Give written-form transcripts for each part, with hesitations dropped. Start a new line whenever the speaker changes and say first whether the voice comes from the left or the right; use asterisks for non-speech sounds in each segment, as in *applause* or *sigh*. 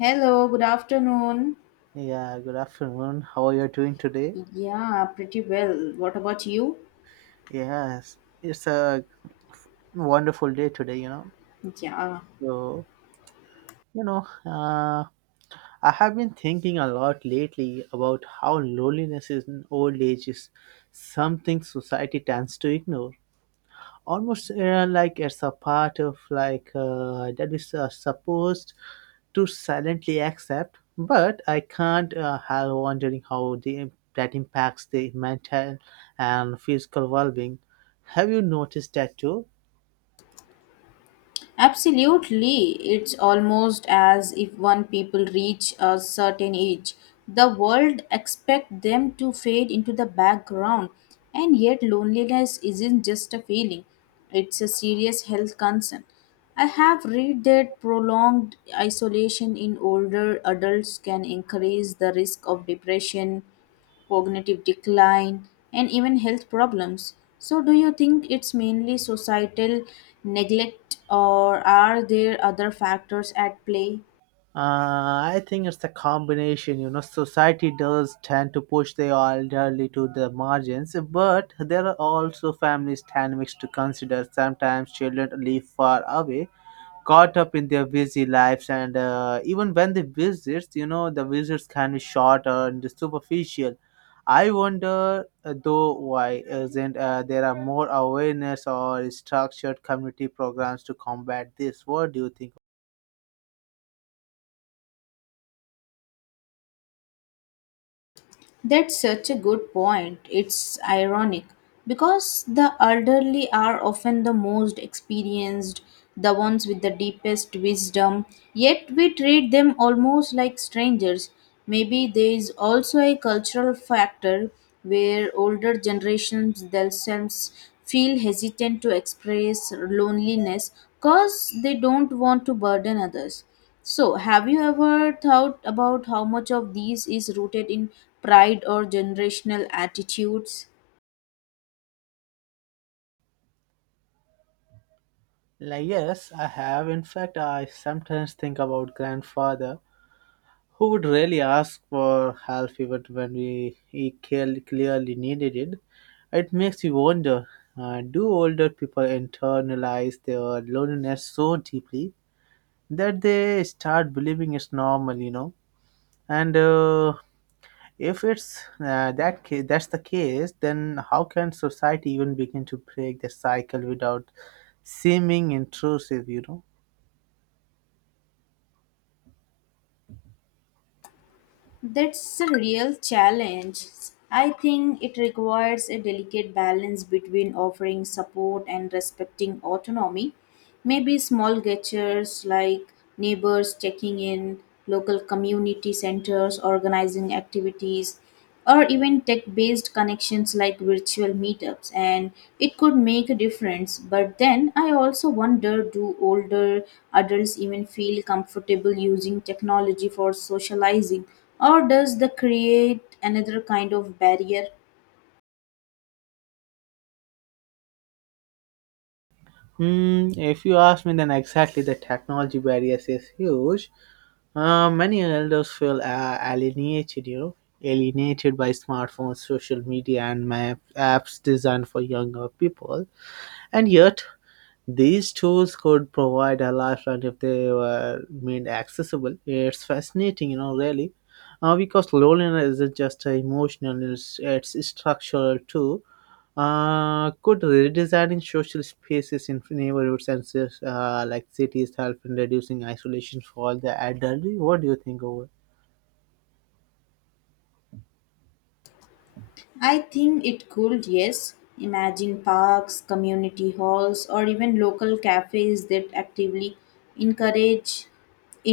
left: Hello, good afternoon.
right: Yeah, good afternoon. How are you doing today?
left: Yeah, pretty well. What about you?
right: Yes, it's a wonderful day today.
left: Yeah,
right: So, you know, uh, I have been thinking a lot lately about how loneliness in old age is something society tends to ignore. Almost like it's a part of like that is supposed to silently accept, but I can't help wondering how that impacts the mental and physical well being. Have you noticed that too?
left: absolutely. It's almost as if one people reach a certain age, the world expect them to fade into the background. And yet loneliness isn't just a feeling, it's a serious health concern. I have read that prolonged isolation in older adults can increase the risk of depression cognitive decline, and even health problems. So, do you think it's mainly societal neglect, or are there other factors at play?
right: Uh, I think it's a combination. You know, society does tend to push the elderly to the margins, but there are also families dynamics to consider. Sometimes children live far away caught up in their busy lives and even when they visit the visits can be short and superficial. I wonder though, why isn't there are more awareness or structured community programs to combat this? What do you think?
left: That's such a good point. It's ironic because the elderly are often the most experienced, the ones with the deepest wisdom, yet we treat them almost like strangers. Maybe there is also a cultural factor where older generations themselves feel hesitant to express loneliness because they don't want to burden others. So, have you ever thought about how much of these is rooted in pride or generational attitudes?
right: Like, yes, I have. In fact, I sometimes think about grandfather. Who would really ask for help even when we he cal- clearly needed it. It makes you wonder, do older people internalize their loneliness so deeply that they start believing it's normal? And if it's that's the case, then how can society even begin to break the cycle without seeming intrusive?
left: That's a real challenge. I think it requires a delicate balance between offering support and respecting autonomy. Maybe small gestures like neighbors checking in, local community centers organizing activities, or even tech based connections like virtual meetups and it could make a difference. But then I also wonder, do older adults even feel comfortable using technology for socializing, or does that create another kind of barrier?
right: If you ask me, then exactly, the technology barriers is huge. Many elders feel alienated, you know, alienated by smartphones, social media, and map apps designed for younger people. And yet, these tools could provide a lifeline if they were made accessible. It's fascinating, really, because loneliness isn't just emotional; it's structural too. Could redesigning social spaces in neighborhoods and like cities help in reducing isolation for the elderly? What do you think over?
left: I think it could, yes. Imagine parks, community halls, or even local cafes that actively encourage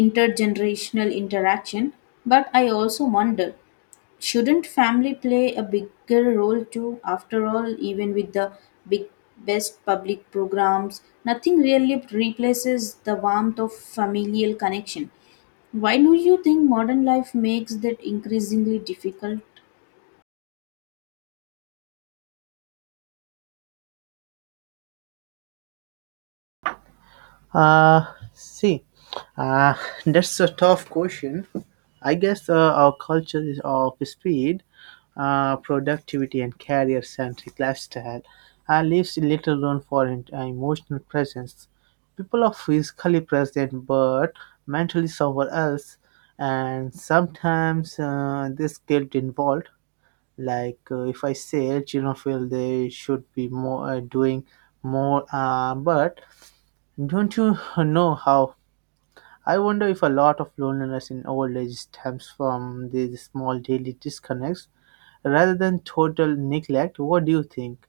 left: intergenerational interaction. But I also wonder, shouldn't family play a bigger role too? After all, even with the big best public programs, nothing really replaces the warmth of familial connection. Why do you think modern life makes that increasingly difficult?
right: Uh, See, uh, *laughs* that's a tough question. I guess our culture is of speed, productivity, and career centric lifestyle leaves little room for emotional presence. People are physically present but mentally somewhere else, and sometimes there's guilt involved. Like if I say children feel they should be more, doing more, but don't you *laughs* know how? I wonder if a lot of loneliness in old age stems from these small daily disconnects rather than total neglect. What do you think?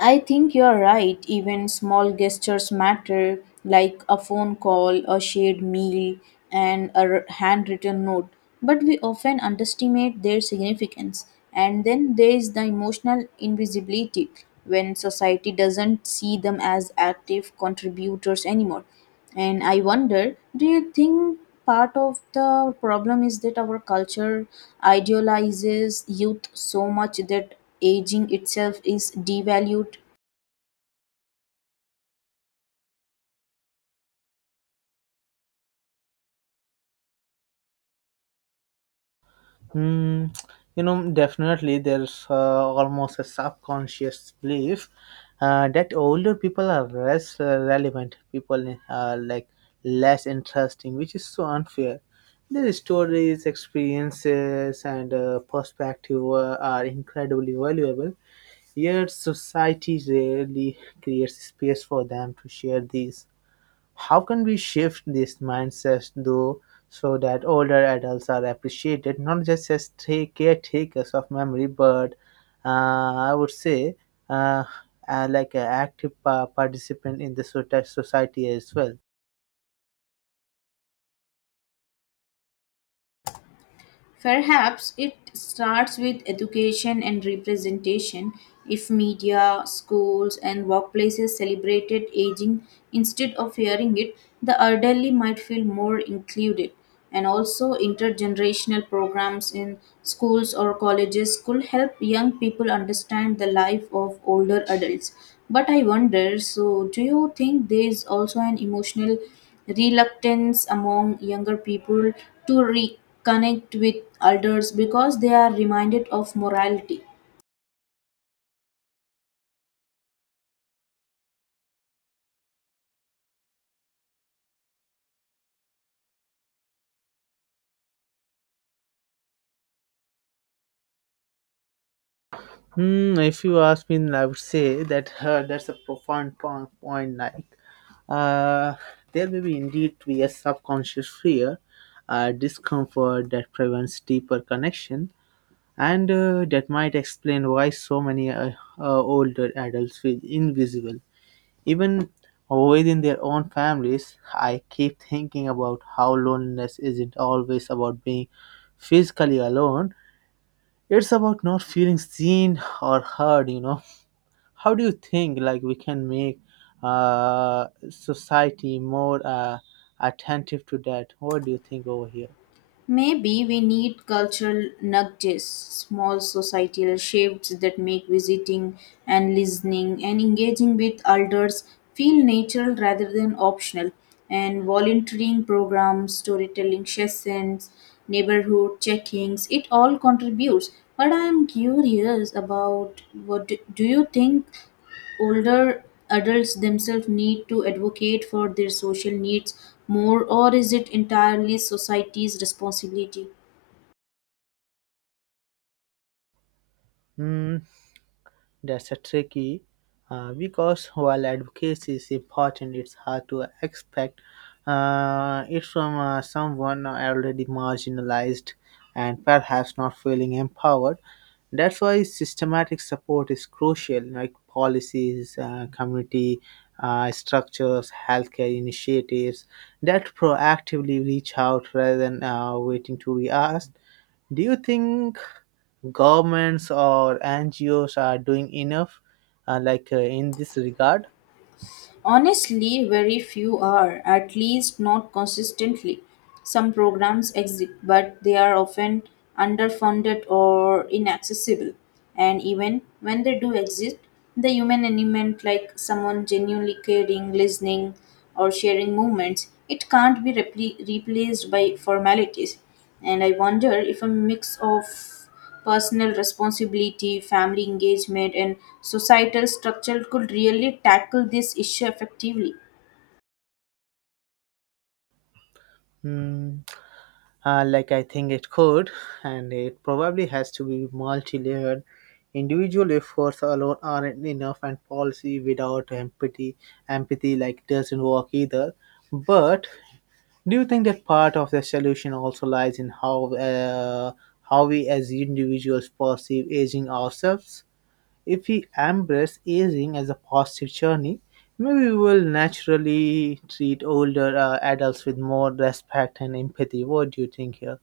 left: I think you're right. Even small gestures matter, like a phone call, a shared meal, and handwritten note. But we often underestimate their significance. And then there is the emotional invisibility when society doesn't see them as active contributors anymore. And I wonder, do you think part of the problem is that our culture idealizes youth so much that aging itself is devalued?
right: Hmm, Definitely there's almost a subconscious belief that older people are less relevant, people are like less interesting, which is so unfair. Their stories, experiences, and perspective are incredibly valuable. Yet society rarely creates space for them to share these. How can we shift this mindset though, so that older adults are appreciated not just as take caretakers of memory, but uh, I would say, uh, like an active participant in the society as well?
left: Perhaps it starts with education and representation. If media, schools, and workplaces celebrated aging instead of fearing it, the elderly might feel more included. And also, intergenerational programs in schools or colleges could help young people understand the life of older adults. But I wonder, so, do you think there is also an emotional reluctance among younger people to reconnect with elders because they are reminded of morality?
right: If you ask me, I would say that, that's a profound point. Like, uh, there may be indeed be a subconscious fear, discomfort that prevents deeper connection, and that might explain why so many, older adults feel invisible, even within their own families. I keep thinking about how loneliness isn't always about being physically alone; it's about not feeling seen or heard. You know, how do you think like we can make society more attentive to that? What do you think over here?
left: Maybe we need cultural nudges, small societal shifts that make visiting and listening and engaging with elders feel natural rather than optional. And volunteering programs, storytelling sessions, neighborhood check-ins, it all contributes. But I'm curious about what do you think older adults themselves need to advocate for their social needs more, or is it entirely society's responsibility?
right: Hmm. That's a tricky, because while advocacy is important, it's hard to expect it from someone already marginalized and perhaps not feeling empowered. That's why systematic support is crucial, like policies, community structures, healthcare initiatives that proactively reach out rather than waiting to be asked. Do you think governments or NGOs are doing enough, like in this regard?
left: Honestly, very few are, at least not consistently. Some programs exist, but they are often underfunded or inaccessible. And even when they do exist, the human element, like someone genuinely caring, listening, or sharing moments, it can't be repli replaced by formalities. And I wonder if a mix of personal responsibility, family engagement, and societal structure could really tackle this issue effectively.
right: Mm, like, I think it could, and it probably has to be multi-layered. Individual efforts alone aren't enough, and policy without empathy, empathy, like, doesn't work either. But do you think that part of the solution also lies in how, how we as individuals perceive aging ourselves? If we embrace aging as a positive journey, maybe we will naturally treat older adults with more respect and empathy. What do you think here?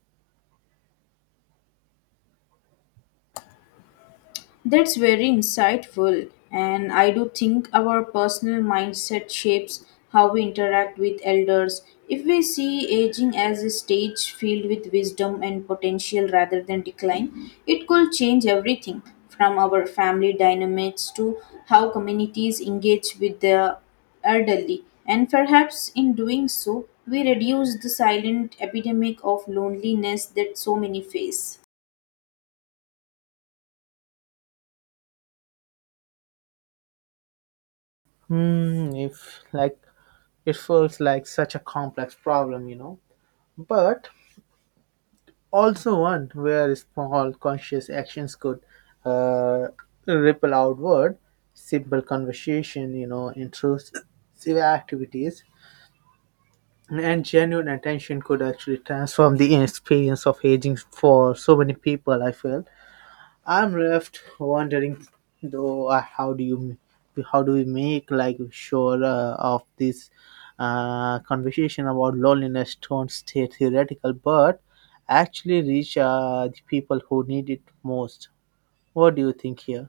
left: That's very insightful, and I do think our personal mindset shapes how we interact with elders. If we see aging as a stage filled with wisdom and potential rather than decline, it could change everything from our family dynamics to how communities engage with the elderly. And perhaps in doing so, we reduce the silent epidemic of loneliness that so many face.
right: If like it feels like such a complex problem, but also one where small conscious actions could uh, ripple outward, simple conversation, intrusive activities. And genuine attention could actually transform the experience of aging for so many people. I feel I'm left wondering, though, how do we make like sure of this conversation about loneliness don't stay theoretical, but actually reach the people who need it most. What do you think here?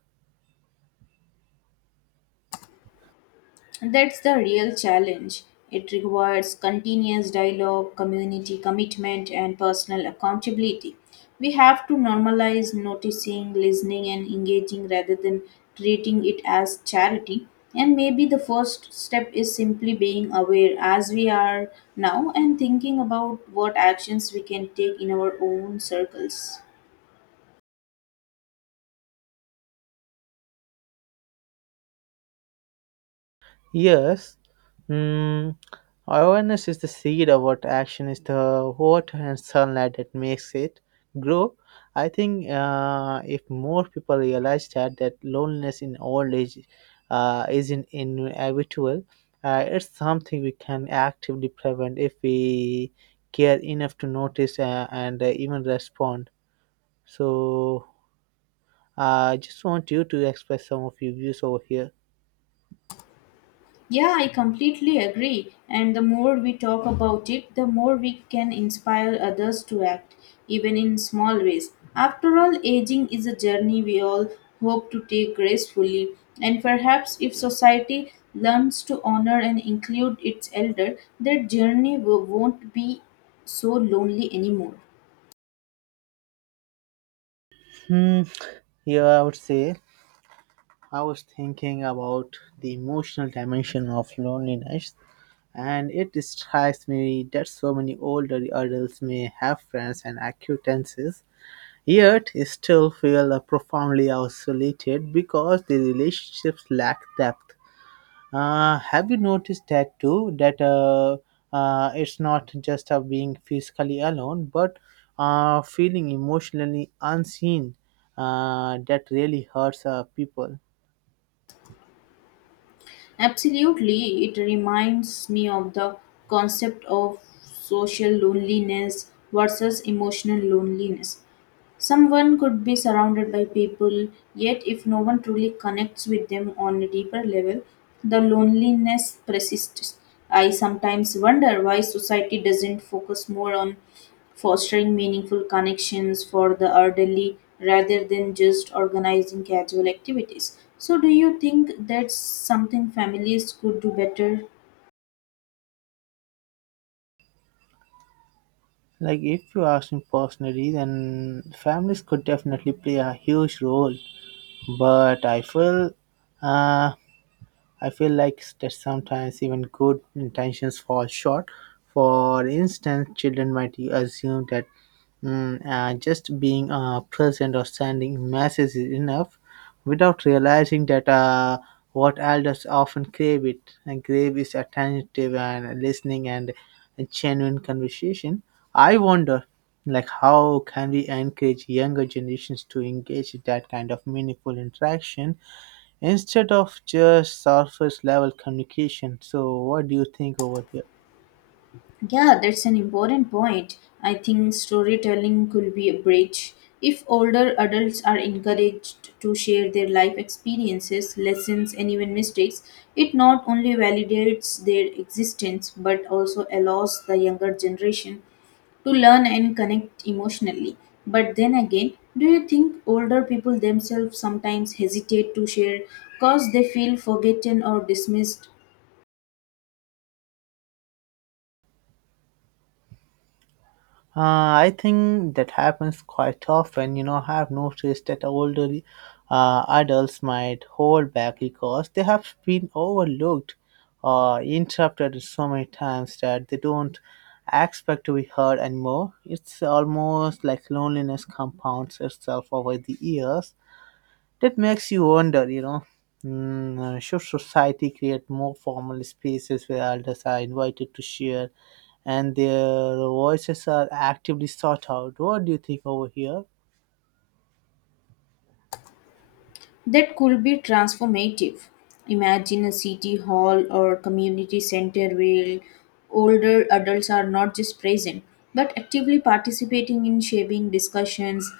left: That's the real challenge. It requires continuous dialogue, community commitment, and personal accountability. We have to normalize noticing, listening, and engaging rather than treating it as charity. And maybe the first step is simply being aware as we are now and thinking about what actions we can take in our own circles.
right: Yes. Mm, Awareness is the seed of what action is the water and sunlight that makes it grow. I think if more people realize that loneliness in old age isn't inevitable, it's something we can actively prevent if we care enough to notice and even respond. So I just want you to express some of your views over here.
left: Yeah, I completely agree. And the more we talk about it, the more we can inspire others to act, even in small ways. After all, aging is a journey we all hope to take gracefully. And perhaps if society learns to honor and include its elder, their journey won't be so lonely anymore.
right: Hmm. Here I would say I was thinking about the emotional dimension of loneliness, and it strikes me that so many older adults may have friends and acquaintances, yet still feel profoundly isolated because the relationships lack depth. Have you noticed that too? That, it's not just of being physically alone, but feeling emotionally unseen. That really hurts people.
left: Absolutely, it reminds me of the concept of social loneliness versus emotional loneliness. Someone could be surrounded by people, yet, if no one truly connects with them on a deeper level, the loneliness persists. I sometimes wonder why society doesn't focus more on fostering meaningful connections for the elderly rather than just organizing casual activities. So, do you think that's something families could do better?
right: Like, if you ask me personally, then families could definitely play a huge role. But uh, I feel like that sometimes even good intentions fall short. For instance, children might assume that, just being present or sending messages is enough without realizing that, what elders often crave it and crave is attentive and listening and a genuine conversation. I wonder, like, how can we encourage younger generations to engage in that kind of meaningful interaction instead of just surface level communication? So what do you think over here?
left: Yeah, that's an important point. I think storytelling could be a bridge. If older adults are encouraged to share their life experiences, lessons, and even mistakes, it not only validates their existence but also allows the younger generation to learn and connect emotionally. But then again, do you think older people themselves sometimes hesitate to share because they feel forgotten or dismissed?
right: I think that happens quite often. You know, I've noticed that older adults might hold back because they have been overlooked or interrupted so many times that they don't expect to be heard anymore. It's almost like loneliness compounds itself over the years. That makes you wonder, should society create more formal spaces where elders are invited to share, and their voices are actively sought out? What do you think over here?
left: That could be transformative. Imagine a city hall or community center where older adults are not just present but actively participating in shaping discussions,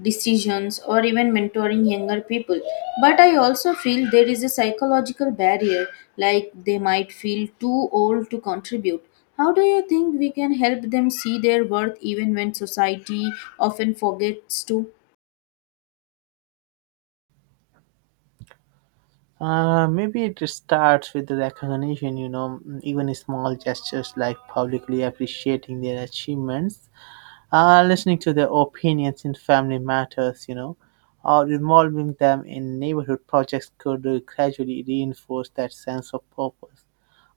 left: decisions, or even mentoring younger people. But I also feel there is a psychological barrier, like they might feel too old to contribute. How do you think we can help them see their worth even when society often forgets to?
right: Maybe it starts with the recognition, even small gestures like publicly appreciating their achievements, listening to their opinions in family matters, or involving them in neighborhood projects could gradually reinforce that sense of purpose.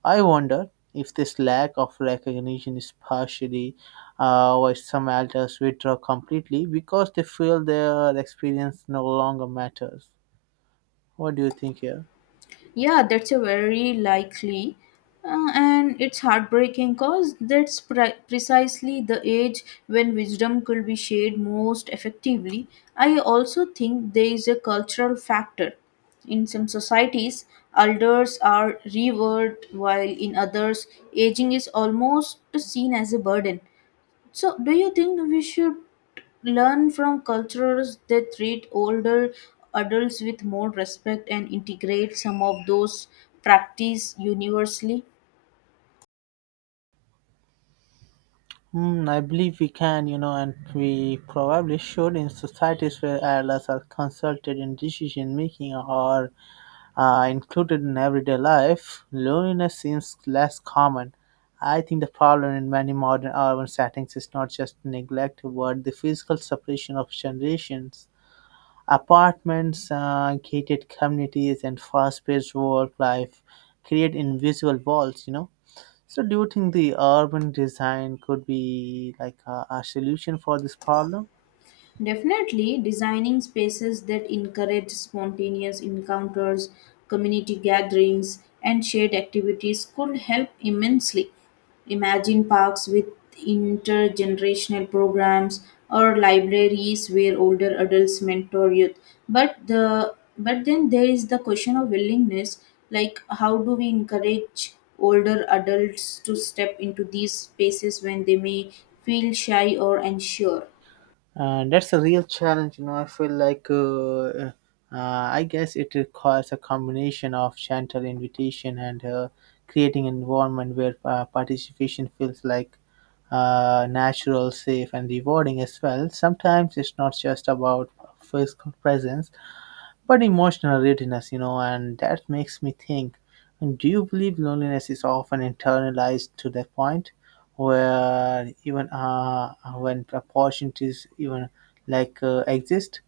right: I wonder if this lack of recognition is partially why some elders withdraw completely because they feel their experience no longer matters. What do you think here?
left: Yeah, that's a very likely. And it's heartbreaking because that's precisely the age when wisdom could be shared most effectively. I also think there is a cultural factor. In some societies, elders are revered, while in others, aging is almost seen as a burden. So, do you think we should learn from cultures that treat older adults with more respect and integrate some of those practice universally?
right: I believe we can, and we probably should. In societies where elders are consulted in decision making or included in everyday life, loneliness seems less common. I think the problem in many modern urban settings is not just neglect, but the physical separation of generations. Apartments, gated communities, and fast-paced work life create invisible walls. So, do you think the urban design could be like a solution for this problem?
left: Definitely, designing spaces that encourage spontaneous encounters, community gatherings, and shared activities could help immensely. Imagine parks with intergenerational programs or libraries where older adults mentor youth. But then there is the question of willingness, like how do we encourage older adults to step into these spaces when they may feel shy or unsure?
right: That's a real challenge. I feel like, I guess it requires a combination of gentle invitation and creating an environment where participation feels like natural, safe, and rewarding as well. Sometimes it's not just about physical presence, but emotional readiness, and that makes me think. And do you believe loneliness is often internalized to the point where even, when opportunities even like exist,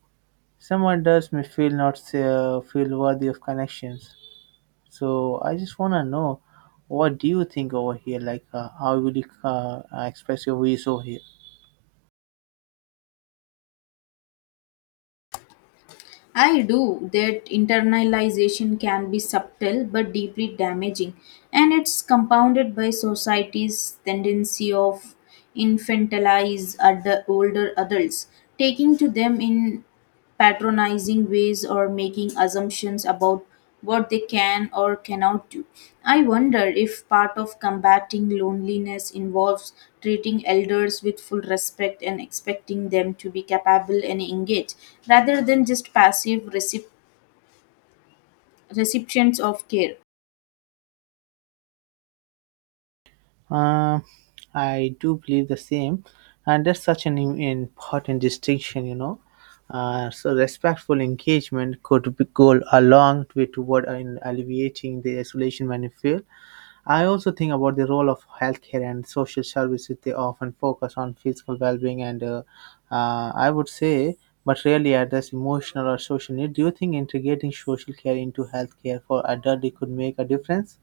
right: someone does may feel not feel worthy of connections. So I just wanna know, what do you think over here? Like, how will you express your views over here?
left: I do. That internalization can be subtle but deeply damaging, and it's compounded by society's tendency of older adults, taking to them in patronizing ways or making assumptions about what they can or cannot do. I wonder if part of combating loneliness involves treating elders with full respect and expecting them to be capable and engaged rather than just passive recipients of care.
right: Uh, I do believe the same, and that's such an important distinction. So respectful engagement could go a long way toward in alleviating the isolation when you feel. I also think about the role of healthcare and social services. They often focus on physical well-being and, I would say, but rarely address emotional or social need. Do you think integrating social care into healthcare for adults could make a difference?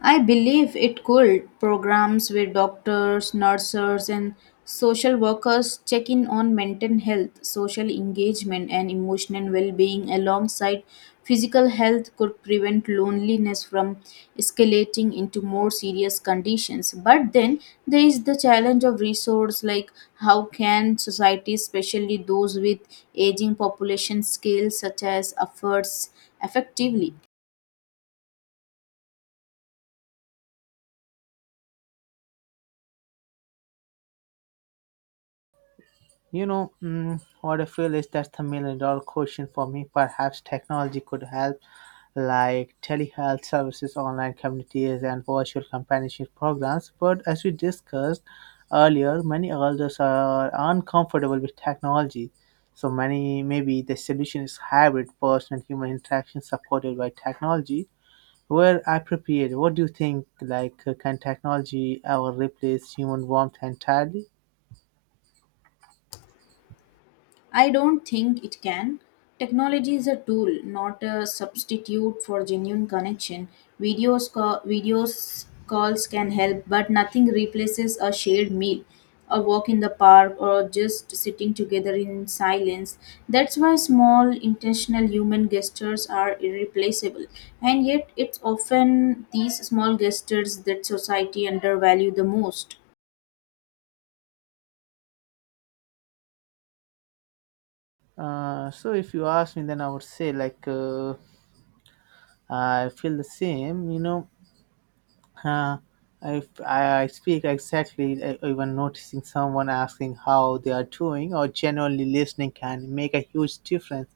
left: I believe it could. Programs where doctors, nurses, and social workers check in on mental health, social engagement, and emotional well being alongside physical health could prevent loneliness from escalating into more serious conditions. But then there is the challenge of resource, like how can societies, especially those with aging population, scale such as efforts effectively?
right: What I feel is that's the million dollar question for me. Perhaps technology could help, like telehealth services, online communities, and virtual companionship programs. But as we discussed earlier, many elders are uncomfortable with technology. So many maybe the solution is hybrid person and human interaction supported by technology. Where appropriate, what do you think? Like, can technology ever replace human warmth entirely?
left: I don't think it can. Technology is a tool, not a substitute for genuine connection. Videos calls can help, but nothing replaces a shared meal, a walk in the park, or just sitting together in silence. That's why small, intentional human gestures are irreplaceable. And yet, it's often these small gestures that society undervalue the most.
right: So if you ask me, then I would say like, I feel the same. Uh, I speak exactly, even noticing someone asking how they are doing or genuinely listening can make a huge difference.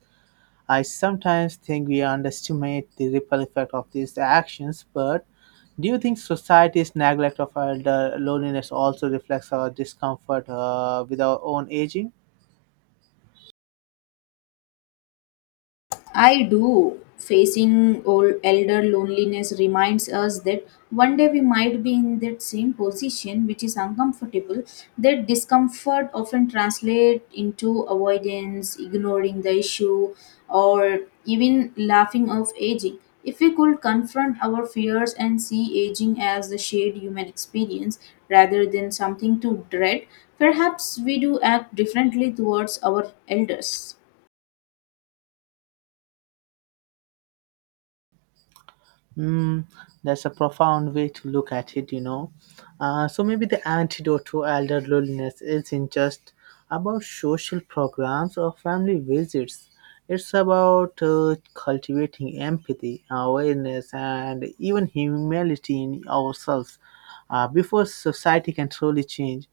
right: I sometimes think we underestimate the ripple effect of these actions, but do you think society's neglect of elder loneliness also reflects our discomfort with our own aging?
left: I do. Facing old elder loneliness reminds us that one day we might be in that same position, which is uncomfortable. That discomfort often translates into avoidance, ignoring the issue, or even laughing off aging. If we could confront our fears and see aging as a shared human experience rather than something to dread, perhaps we do act differently towards our elders.
right: Mm, that's a profound way to look at it. So maybe the antidote to elder loneliness isn't just about social programs or family visits. It's about cultivating empathy, awareness, and even humility in ourselves before society can truly change.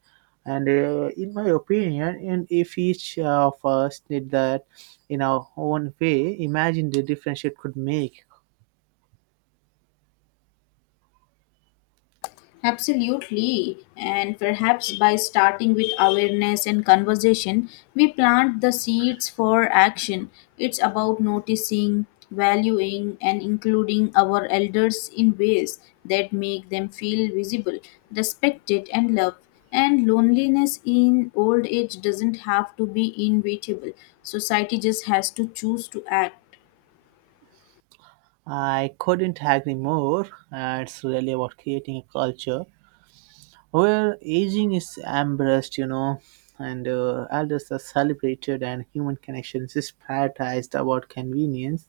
right: And in my opinion, and if each of us did that in our own way, imagine the difference it could make.
left: Absolutely. And perhaps by starting with awareness and conversation, we plant the seeds for action. It's about noticing, valuing, and including our elders in ways that make them feel visible, respected, and loved. And loneliness in old age doesn't have to be inevitable. Society just has to choose to act.
right: I couldn't agree more. It's really about creating a culture where aging is embraced, and elders are celebrated and human connections is prioritized about convenience.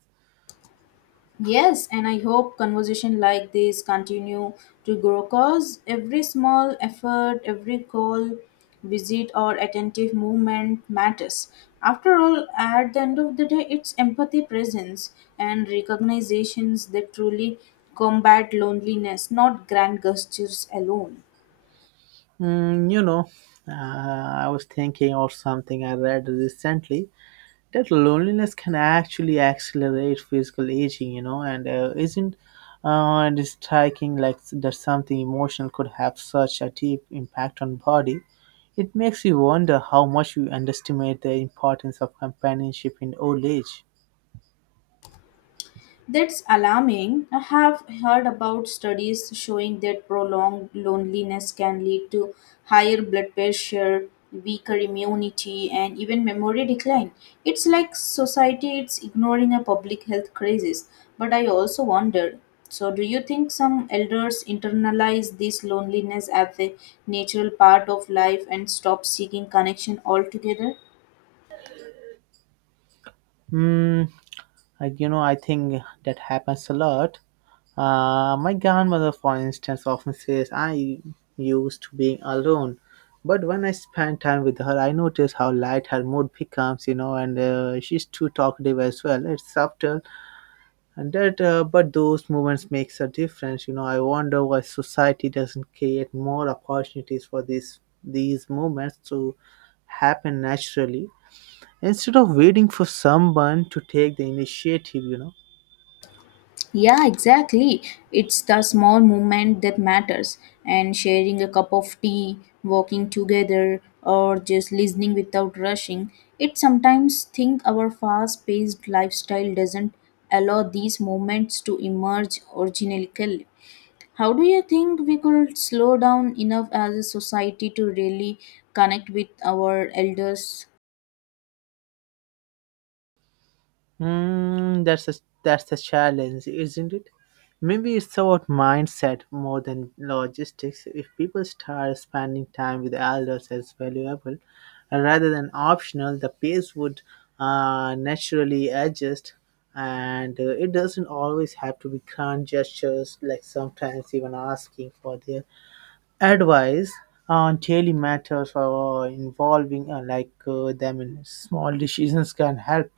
left: Yes, and I hope conversation like this continue to grow cause every small effort, every call, visit or attentive movement matters. After all, at the end of the day, it's empathy presence and recognitions that truly combat loneliness, not grand gestures alone.
right: Mm, you know, I was thinking of something I read recently that loneliness can actually accelerate physical aging, and isn't it's striking like that something emotional could have such a deep impact on body. It makes you wonder how much we underestimate the importance of companionship in old age.
left: That's alarming. I have heard about studies showing that prolonged loneliness can lead to higher blood pressure, weaker immunity, and even memory decline. It's like society is ignoring a public health crisis. But I also wondered, so, do you think some elders internalize this loneliness as a natural part of life and stop seeking connection altogether?
right: Hmm. I think that happens a lot. My grandmother, for instance, often says I used to being alone, but when I spend time with her, I notice how light her mood becomes. And she's too talkative as well. It's subtle, and that, but those moments makes a difference. I wonder why society doesn't create more opportunities for these moments to happen naturally instead of waiting for someone to take the initiative.
left: Yeah, exactly. It's the small movement that matters. And sharing a cup of tea, walking together, or just listening without rushing. It sometimes think our fast paced lifestyle doesn't allow these moments to emerge organically. How do you think we could slow down enough as a society to really connect with our elders?
right: That's a, that's the challenge, isn't it? Maybe it's about mindset more than logistics. If people start spending time with elders as valuable rather than optional, the pace would naturally adjust. And it doesn't always have to be grand gestures, like sometimes even asking for their advice on daily matters or involving like them in small decisions can help.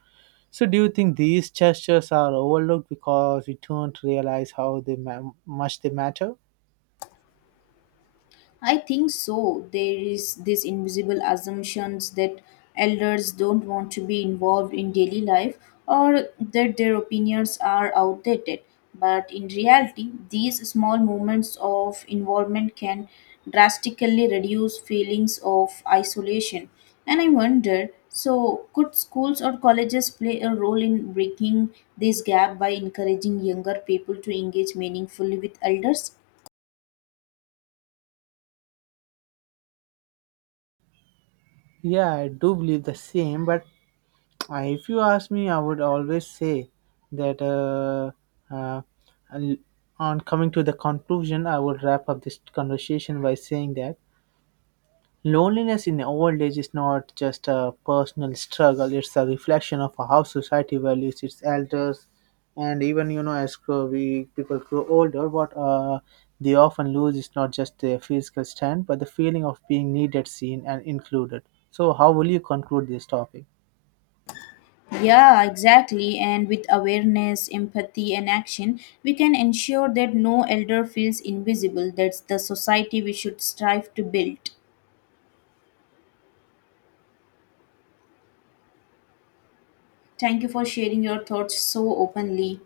right: So, do you think these gestures are overlooked because we don't realize how they much they matter?
left: I think so. There is this invisible assumptions that elders don't want to be involved in daily life or that their opinions are outdated. But in reality, these small moments of involvement can drastically reduce feelings of isolation. And I wonder, so could schools or colleges play a role in breaking this gap by encouraging younger people to engage meaningfully with elders?
right: Yeah, I do believe the same. But I, if you ask me, I would always say that, uh, and on coming to the conclusion, I would wrap up this conversation by saying that loneliness in old age is not just a personal struggle, it's a reflection of how society values its elders. And even, as we people grow older, what they often lose is not just their physical strength, but the feeling of being needed, seen, and included. So, how will you conclude this topic?
left: Yeah, exactly. And with awareness, empathy, and action, we can ensure that no elder feels invisible. That's the society we should strive to build. Thank you for sharing your thoughts so openly.